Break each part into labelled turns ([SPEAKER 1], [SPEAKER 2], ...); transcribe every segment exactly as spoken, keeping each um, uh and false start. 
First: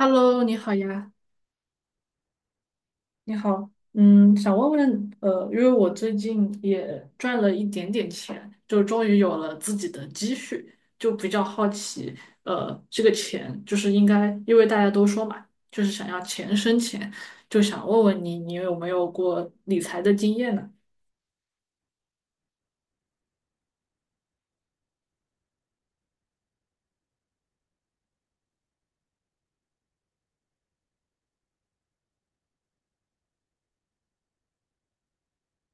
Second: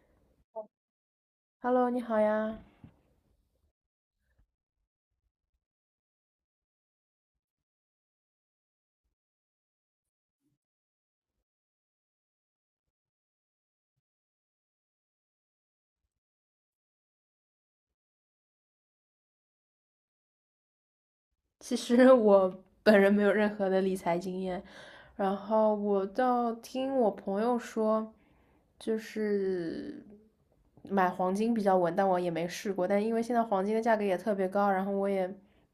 [SPEAKER 1] Hello，你好呀，
[SPEAKER 2] Hello,你好呀。
[SPEAKER 1] 你好，嗯，想问问，呃，因为我最近也赚了一点点钱，就终于有了自己的积蓄，就比较好奇，呃，这个钱就是应该，因为大家都说嘛，就是想要钱生钱，就想问问你，你有没有过理财的经验呢？
[SPEAKER 2] 其实我本人没有任何的理财经验，然后我倒听我朋友说，就是买黄金比较稳，但我也没试过。但因为现在黄金的价格也特别高，然后我也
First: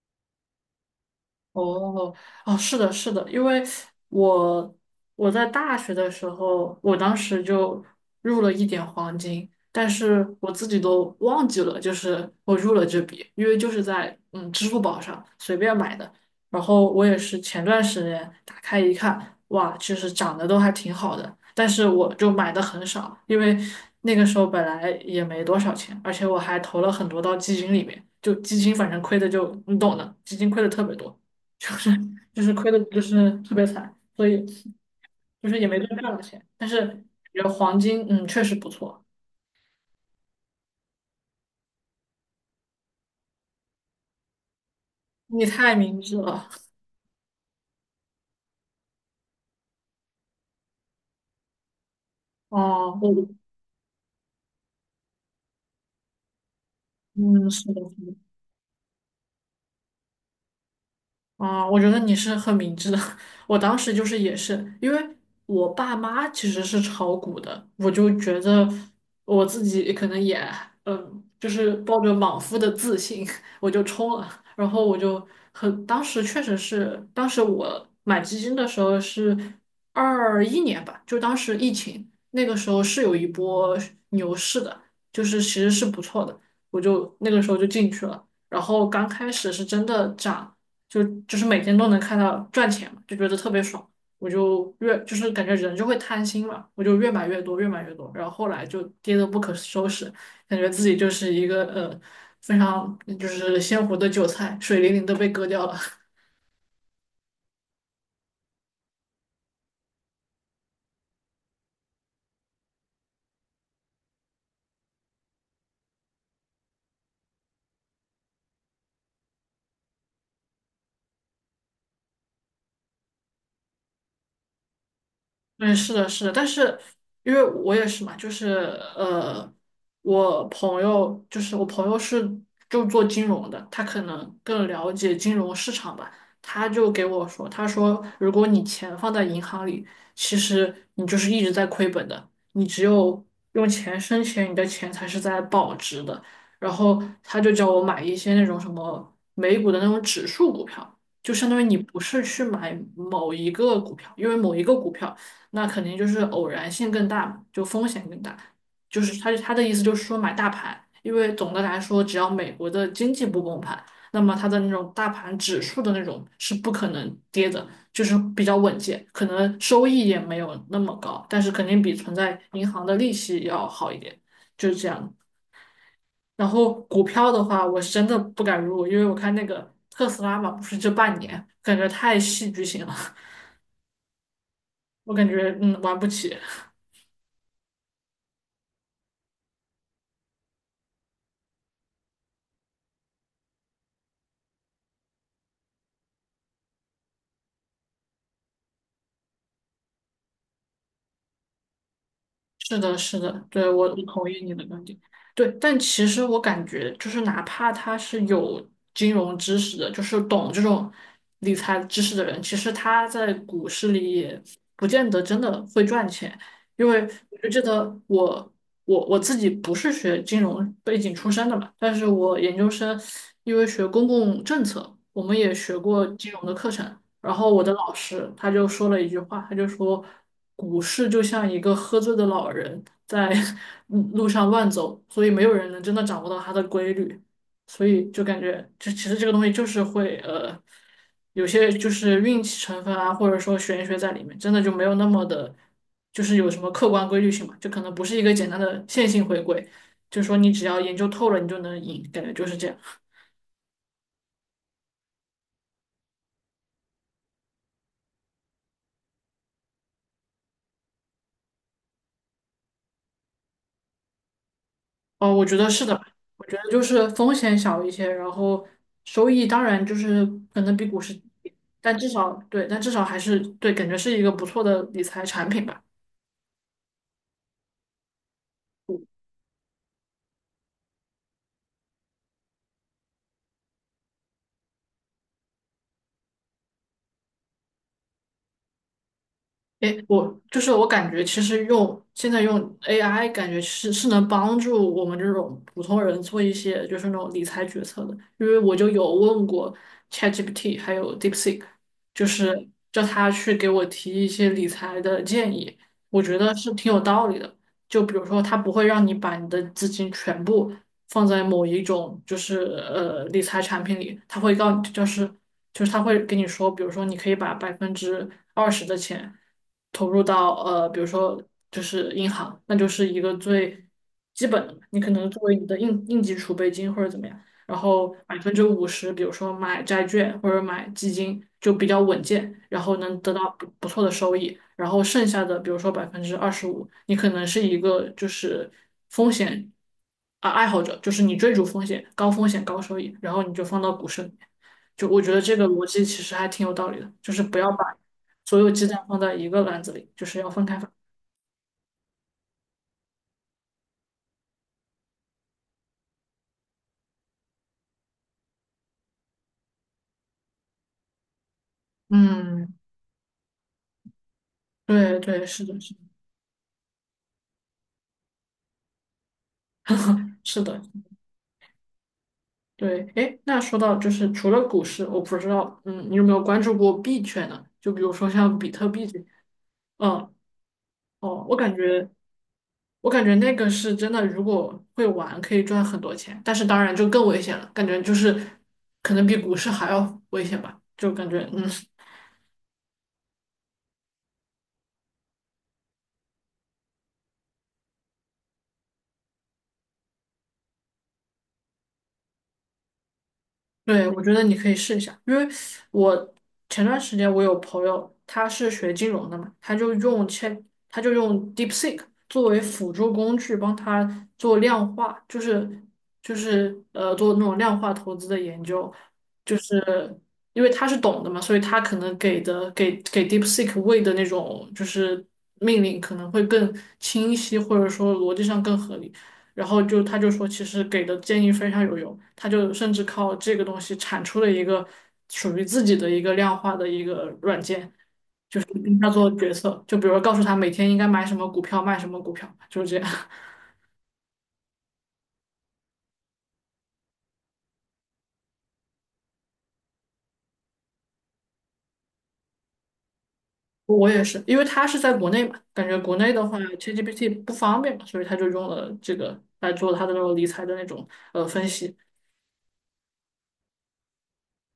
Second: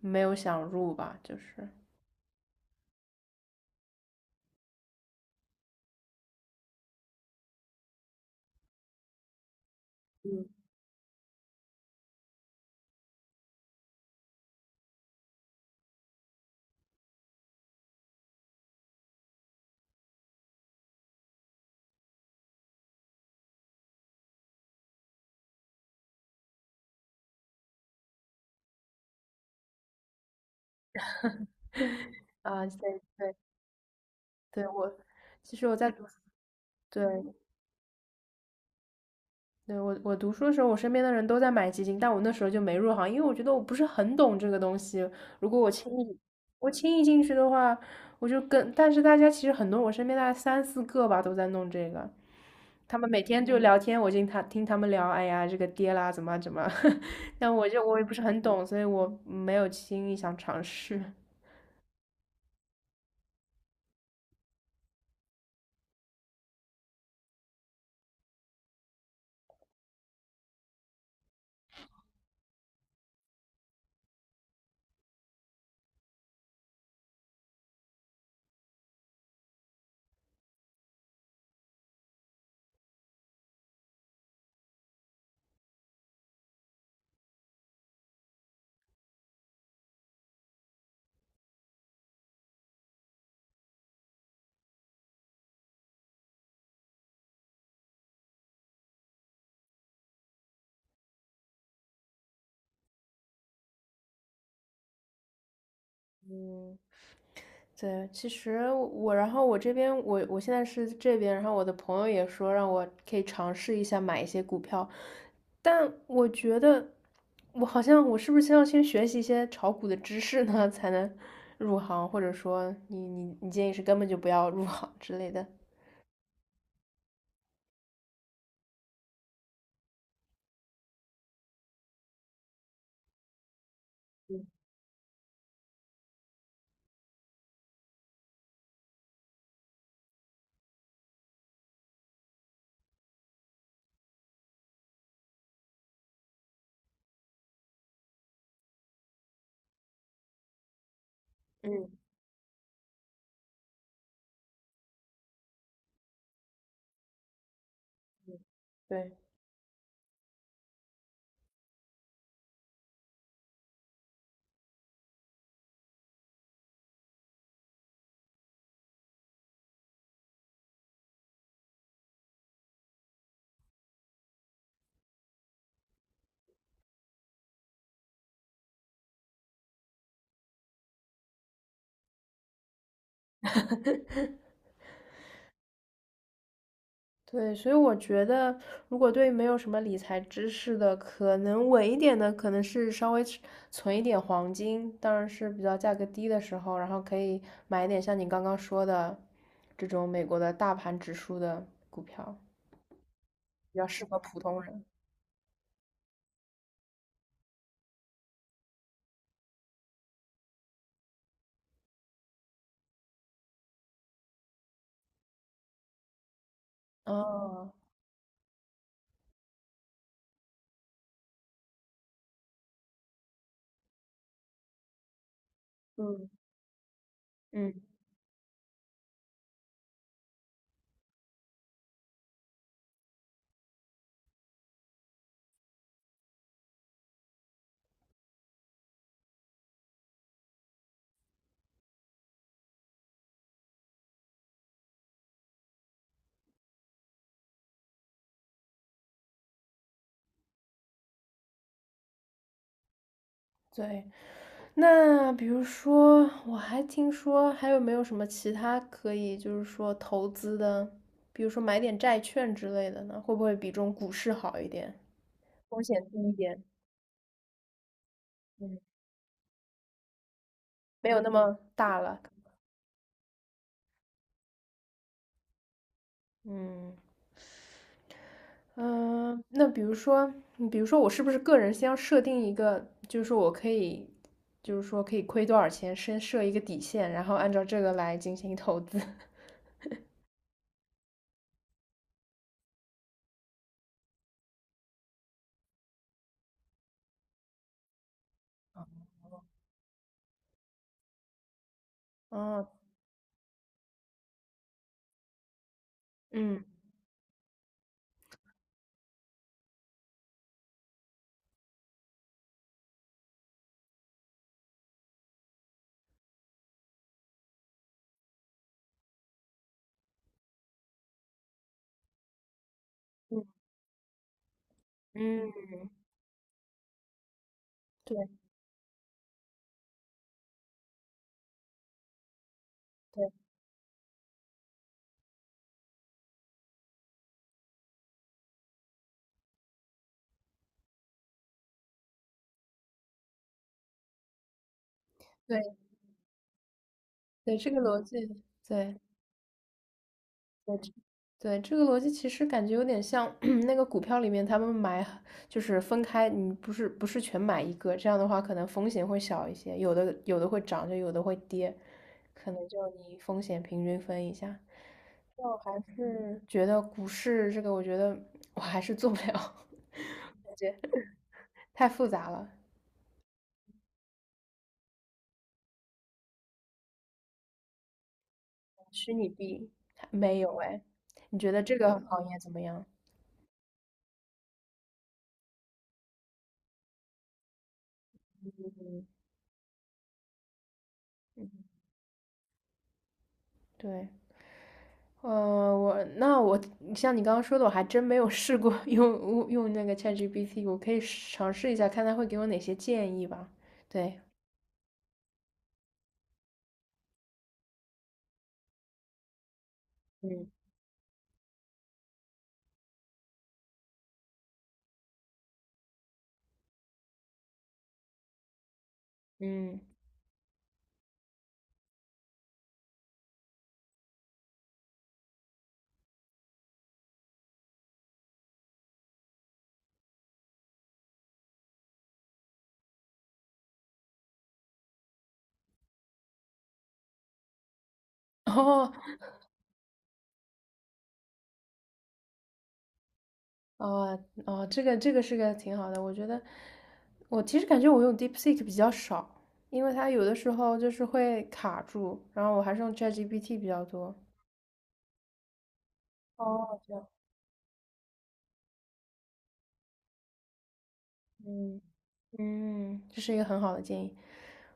[SPEAKER 2] 没有想入吧，就是
[SPEAKER 1] 哦哦，是的，是的，因为我我在大学的时候，我当时就入了一点黄金，但是我自己都忘记了，就是我入了这笔，因为就是在嗯支付宝上随便买的，然后我也是前段时间打开一看，哇，其实涨得都还挺好的，但是我就买的很少，因为那个时候本来也没多少钱，而且我还投了很多到基金里面，就基金反正亏的就你懂的，基金亏的特别多。就是就是
[SPEAKER 2] 啊，
[SPEAKER 1] 亏的，就
[SPEAKER 2] 对，
[SPEAKER 1] 是特别惨，所以
[SPEAKER 2] 对我
[SPEAKER 1] 就
[SPEAKER 2] 其
[SPEAKER 1] 是
[SPEAKER 2] 实
[SPEAKER 1] 也
[SPEAKER 2] 我
[SPEAKER 1] 没多
[SPEAKER 2] 在
[SPEAKER 1] 赚
[SPEAKER 2] 读，
[SPEAKER 1] 到钱。但是感
[SPEAKER 2] 对，
[SPEAKER 1] 觉黄金，嗯，确实不错。
[SPEAKER 2] 对，我我读书的时候，我身边的人都在买基金，但我那时候就没入行，因为我觉得我不是很懂这个东西。
[SPEAKER 1] 你
[SPEAKER 2] 如果我
[SPEAKER 1] 太
[SPEAKER 2] 轻
[SPEAKER 1] 明智
[SPEAKER 2] 易
[SPEAKER 1] 了，
[SPEAKER 2] 我轻易进去的话，我就跟，但是大家其实很多，我身边大概三四个吧都在弄这个，他
[SPEAKER 1] 哦，
[SPEAKER 2] 们每
[SPEAKER 1] 我，
[SPEAKER 2] 天就聊天，我听他听他们聊，哎呀，这个跌啦，怎么啊怎么啊，
[SPEAKER 1] 嗯，
[SPEAKER 2] 但
[SPEAKER 1] 是
[SPEAKER 2] 我
[SPEAKER 1] 的，
[SPEAKER 2] 就我
[SPEAKER 1] 是
[SPEAKER 2] 也
[SPEAKER 1] 的
[SPEAKER 2] 不是很懂，所以我没有轻易想尝试。
[SPEAKER 1] 啊，我觉得你是很明智的。我当时就是也是，因为我爸妈其实是炒股的，我就觉得我自己可能也，嗯，就是抱着莽夫的自信，我就冲了。然后我就很，当时确实是，当时我买基金的时候是二一年吧，就当时疫情那个时候是有一波牛市的，就是其实是不错的，我就那个时候就进去了。然后刚开始是真的涨。就就是每天都能看到赚钱嘛，就觉得特别爽。我就越就是感觉人就会贪心嘛，我就越买越多，越买越多，然后后来就跌得不可收拾，感觉自己就是一个呃非常就是鲜活的韭菜，水灵灵的被割掉了。
[SPEAKER 2] 对，其实我，然后我这边，我我现在是这边，然后我的朋友也说让我可以尝试一下买一些股票，但我觉得我好像我是不是先要先学习一些炒股的知识呢，才能入行，或者说你你你建议是根本就不要入行之类的。
[SPEAKER 1] 嗯，是的，是的，但是因为我也是嘛，就是呃，我朋友就是我朋友是就做金融的，他可能更了解金融市场吧，他就给我说，他说如果你钱放在银行里，其实你就是一直在亏本的，你只有用钱生钱，你的钱才是在保值的。然后他就叫我买一些那种什么美股的那种指数股票，就相当于你不
[SPEAKER 2] 嗯。
[SPEAKER 1] 是去买某一个股票，因为某一个股票。那肯定就是偶然性更大嘛，就风险更大。就
[SPEAKER 2] 对。
[SPEAKER 1] 是他他的意思就是说买大盘，因为总的来说，只要美国的经济不崩盘，那么它的那种大盘指数的那种是不可能跌的，就是比较稳健，可能收益也没有那么高，但是肯定比存在银行的利息要好一点，就是这样。然后股票的话，我是真的不敢入，因为我看那个特斯拉嘛，不是这半年感觉太戏剧性了，我感觉嗯玩不起。
[SPEAKER 2] 对，所以我觉得，如果对没有什么理财知识的，可能稳一点的，可能是稍微存存一点黄金，当然是比较价格低的时候，然后可以买一点像你刚刚说的这种美国的大盘指数的股票，
[SPEAKER 1] 是的，是的，对，
[SPEAKER 2] 比较
[SPEAKER 1] 我我
[SPEAKER 2] 适合
[SPEAKER 1] 同
[SPEAKER 2] 普
[SPEAKER 1] 意你
[SPEAKER 2] 通
[SPEAKER 1] 的观
[SPEAKER 2] 人。
[SPEAKER 1] 点。对，但其实我感觉，就是哪怕他是有金融知识的，就是懂这种理财知识的人，其实他在股市里也不见得真的会赚钱，因为我就记
[SPEAKER 2] 哦，
[SPEAKER 1] 得我我我自己不是学金融背景出身的嘛，但是我研究生因为学公共政策，我们也学过
[SPEAKER 2] 嗯
[SPEAKER 1] 金融的课程，然后我的
[SPEAKER 2] 嗯。
[SPEAKER 1] 老师他就说了一句话，他就说，股市就像一个喝醉的老人在 嗯路上乱走，所以没有人能真的掌握到它的规律，所以就感觉这其实这个东西就是会呃，有些就是运气成分啊，或者说玄学在里面，真的就没有那么的，就是有什么客观规律性嘛，就可能不是一个简单的线性回归，就说你只要研究透了，你就能赢，感觉就是这样。
[SPEAKER 2] 对，那比如说，我还听说还有没有什么其他可以，就是说投资的，比如说买点债券之类的呢？会不会比这种股市好一点，
[SPEAKER 1] 哦，我觉得
[SPEAKER 2] 风
[SPEAKER 1] 是的。
[SPEAKER 2] 险低一
[SPEAKER 1] 我觉
[SPEAKER 2] 点？
[SPEAKER 1] 得就是风险小一些，然后
[SPEAKER 2] 嗯，
[SPEAKER 1] 收益当然就是可能比股
[SPEAKER 2] 没
[SPEAKER 1] 市
[SPEAKER 2] 有
[SPEAKER 1] 低，
[SPEAKER 2] 那么
[SPEAKER 1] 但
[SPEAKER 2] 大
[SPEAKER 1] 至
[SPEAKER 2] 了。
[SPEAKER 1] 少对，但至少还是对，感觉是一个不错的理财产品吧。
[SPEAKER 2] 嗯嗯、呃那比如说，嗯比如说我是不是个人先要设定一个，就是说我可以，就是说可以亏多少钱，先设一个底线，然后按照这个来进行投资。
[SPEAKER 1] 诶，我就是我感觉，其实用现在用 A I,感觉是是能帮助我们这种普通人做一些就是那种理财决策的。因为我就有问过 ChatGPT 还有 DeepSeek,就
[SPEAKER 2] 哦，
[SPEAKER 1] 是叫他去给我提一些理财的建议，我觉得
[SPEAKER 2] 嗯
[SPEAKER 1] 是挺有道理的。就比如说，他不会让你把你的资金全部放在某一种就是呃理财产品里，他会告就是就是他会跟你说，比如说你可以把百分之二十的钱投入到呃比如说就是银行，那就是一个
[SPEAKER 2] 嗯
[SPEAKER 1] 最基本的嘛，你可能作
[SPEAKER 2] 嗯，
[SPEAKER 1] 为你的应应急储备金或者怎么样。然后百
[SPEAKER 2] 对。
[SPEAKER 1] 分之五十，比如说买债券或者买基金，就比较稳健，然后能得
[SPEAKER 2] 对
[SPEAKER 1] 到不不错的收益。然后剩下的，比如说百分之二十五，你可能是一个就是风险啊爱好者，就是你追逐风险，高风险高收益，然后你就放到股市里面。就我觉得这
[SPEAKER 2] 对
[SPEAKER 1] 个逻辑其实还挺有道理的，就是
[SPEAKER 2] 对，
[SPEAKER 1] 不要
[SPEAKER 2] 这个
[SPEAKER 1] 把
[SPEAKER 2] 逻辑，
[SPEAKER 1] 所有鸡
[SPEAKER 2] 对
[SPEAKER 1] 蛋放在一个篮子里，就是要分
[SPEAKER 2] 对
[SPEAKER 1] 开放。
[SPEAKER 2] 这对，这个逻辑其实感觉有点像 那个股票里面他们买，就是分开，你不是不是全买一个，这样的话可能风险会小一些，有的有的会涨，就有的会跌，可能
[SPEAKER 1] 嗯，
[SPEAKER 2] 就你风险平均分一下。
[SPEAKER 1] 对对，
[SPEAKER 2] 但我
[SPEAKER 1] 是
[SPEAKER 2] 还
[SPEAKER 1] 的，是
[SPEAKER 2] 是觉得股市这个，我觉得我还是做不了，
[SPEAKER 1] 的，
[SPEAKER 2] 感
[SPEAKER 1] 是
[SPEAKER 2] 觉
[SPEAKER 1] 的。
[SPEAKER 2] 太复杂了
[SPEAKER 1] 对，哎，那说到就是除了股市，我不知道，嗯，你有没有关注过币圈呢？就比如说像比特 币
[SPEAKER 2] 虚
[SPEAKER 1] 这，
[SPEAKER 2] 拟币
[SPEAKER 1] 嗯，
[SPEAKER 2] 没有哎，你
[SPEAKER 1] 哦，
[SPEAKER 2] 觉
[SPEAKER 1] 我
[SPEAKER 2] 得
[SPEAKER 1] 感
[SPEAKER 2] 这个
[SPEAKER 1] 觉，
[SPEAKER 2] 行业怎么样？
[SPEAKER 1] 我感觉那个是真的，如果会玩可以赚很多钱，但是当然就更危险了，感觉就是
[SPEAKER 2] 嗯，
[SPEAKER 1] 可能比股市还要危险吧，就感觉，嗯，
[SPEAKER 2] 对。呃，我那我像你刚刚说的，我还真没有试过 用用那个 ChatGPT,我可以尝试一下，看它会给我哪些建议吧。
[SPEAKER 1] 对，
[SPEAKER 2] 对，
[SPEAKER 1] 我觉得你可以试一下，因为我前段时间我有朋友，他是学金融的嘛，他就用
[SPEAKER 2] 嗯
[SPEAKER 1] 千，他就用 DeepSeek 作为辅助工具，帮他做量化，就是就是呃做那种量化投资的研究，就
[SPEAKER 2] 嗯，
[SPEAKER 1] 是因为他是懂的嘛，所以他可能给的给给 DeepSeek 喂的那种就是命令可能会更清晰，或者说逻辑上更合理。然后就他就说，其实给的建议非常有用，他就甚至靠这个东西产出了一个属于自己的一个量化的一个软件，跟
[SPEAKER 2] 哦
[SPEAKER 1] 他做决策。就比如告诉他每天应该买什么股票，卖什么股票，就是这样。
[SPEAKER 2] 哦哦，这个这个是个挺好的，我觉得我其实感觉我用 DeepSeek 比较少，因为它有的时候就是会卡住，然后我还是用 ChatGPT 比较
[SPEAKER 1] 我
[SPEAKER 2] 多。
[SPEAKER 1] 也是，因为他是在国内嘛，感觉国内的话
[SPEAKER 2] 哦，这样，
[SPEAKER 1] ，ChatGPT 不方便嘛，所以他就用了这个来做他的那种理财的那种呃分
[SPEAKER 2] 嗯。
[SPEAKER 1] 析。
[SPEAKER 2] 嗯，这是一个很好的建议。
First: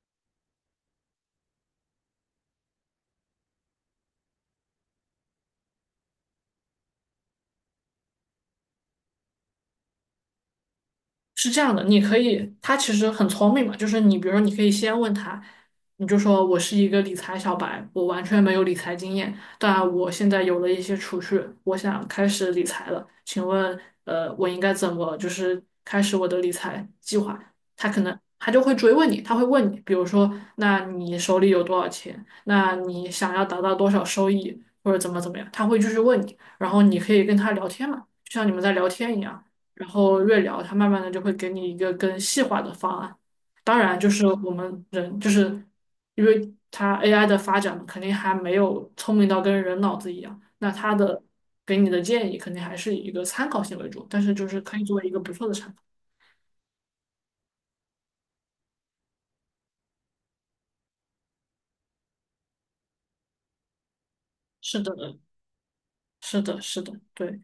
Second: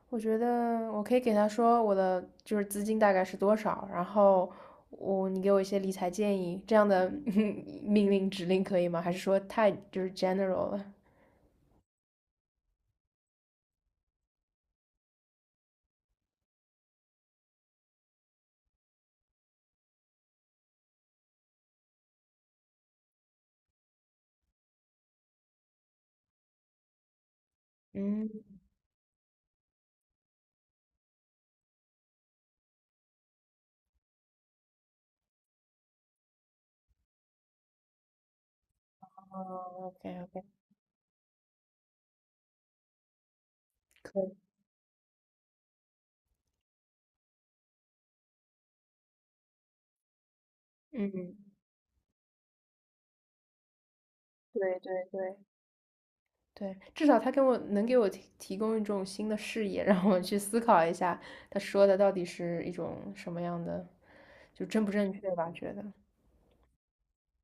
[SPEAKER 2] 我觉得我可以给他说我的就是资金大概是多少，然后我你给我一些理财建议，这样的 命令指令可以吗？还是说太就是 general 了？
[SPEAKER 1] 是这样的，你可以，他其实很聪明嘛，就是你，比如说，你可以先问他，你就说我是一个理财小白，我完全没有理财经验，但我现在有了一些储蓄，我想开始理财了，请问，呃，我应该怎么就是开始我的理财计划？他可能
[SPEAKER 2] 嗯，
[SPEAKER 1] 他就会追问你，他会问你，比如说，那你手里有多少钱？那你想要达到多少收益，或者怎么怎么样？他会继续问你，然后你可以跟他聊天嘛，就像你们在聊天一样。
[SPEAKER 2] 哦
[SPEAKER 1] 然
[SPEAKER 2] ，OK
[SPEAKER 1] 后越
[SPEAKER 2] OK,
[SPEAKER 1] 聊，它慢慢的就会给你一个更细化的方案。当然，就
[SPEAKER 2] 可
[SPEAKER 1] 是
[SPEAKER 2] 以。
[SPEAKER 1] 我们人，就是因为它 A I 的发展嘛肯定还没有聪明到跟人脑子一样，那它的
[SPEAKER 2] 嗯，
[SPEAKER 1] 给你的建议肯定还是以一个参考性为主，但是就是可
[SPEAKER 2] 对
[SPEAKER 1] 以作为
[SPEAKER 2] 对
[SPEAKER 1] 一个不
[SPEAKER 2] 对
[SPEAKER 1] 错的参考。
[SPEAKER 2] 对，至少他给我能给我提提供一种新的视野，让我去思考一下他说的到底是一种什么样的，就
[SPEAKER 1] 是
[SPEAKER 2] 正不正
[SPEAKER 1] 的，
[SPEAKER 2] 确吧？觉得
[SPEAKER 1] 是的，是的，对，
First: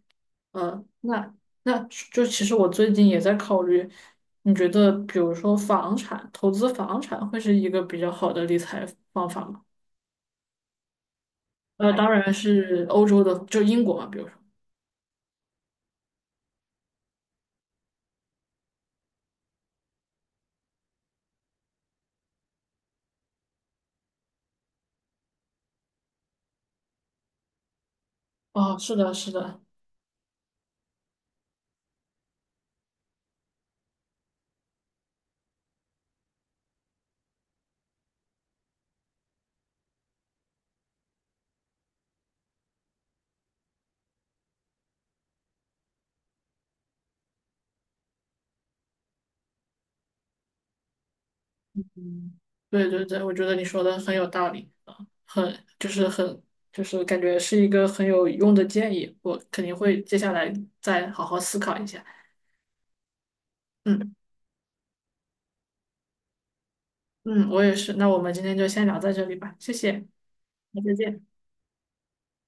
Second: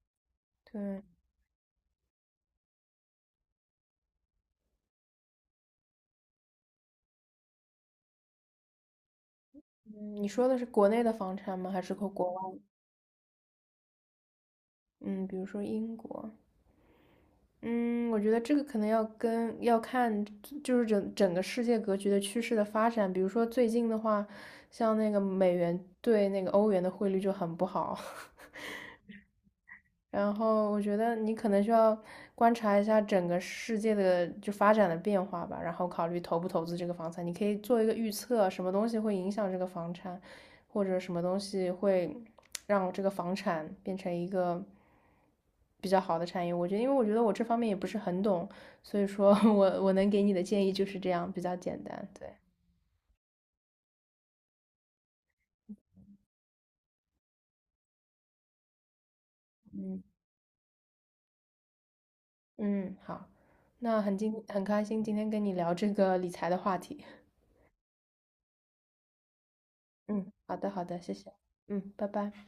[SPEAKER 1] 呃，
[SPEAKER 2] 对。
[SPEAKER 1] 那那就其实我最近也在考虑，你觉得比如说房产，投资房产会是一个比较好的理财方法吗？
[SPEAKER 2] 嗯，你说的是国内的房产吗？还
[SPEAKER 1] 呃，
[SPEAKER 2] 是和
[SPEAKER 1] 当然
[SPEAKER 2] 国外？
[SPEAKER 1] 是欧洲的，就英国嘛，比如说。
[SPEAKER 2] 嗯，比如说英国。嗯，我觉得这个可能要跟要看，就是整整个世界格局的趋势的发展。比如说最近的话，像那个美元对那个欧元的汇率就很不好。
[SPEAKER 1] 哦，是的，是的，
[SPEAKER 2] 然后我觉得你可能需要观察一下整个世界的就发展的变化吧，然后考虑投不投资这个房产。你可以做一个预测，什么东西会影响这个房产，或者什么东西会让这个房产变成一个比较好的产业。我觉得，因为我觉得我这方面也不是很懂，所以说 我我能给你的建议就是这样，比较简单。对，
[SPEAKER 1] 嗯，对对对，我觉得你说的很有道理啊，很就是很就是感觉是一个很有用的建议，我肯定会
[SPEAKER 2] 嗯
[SPEAKER 1] 接下来再好好思考一下。
[SPEAKER 2] 嗯，好，那
[SPEAKER 1] 嗯
[SPEAKER 2] 很今很开心今天跟你聊这个理财的话题。
[SPEAKER 1] 嗯，我也是。那我们今天就先聊在这里吧，谢谢，
[SPEAKER 2] 嗯，好的，
[SPEAKER 1] 那
[SPEAKER 2] 好
[SPEAKER 1] 再
[SPEAKER 2] 的，谢
[SPEAKER 1] 见。
[SPEAKER 2] 谢。嗯，拜拜。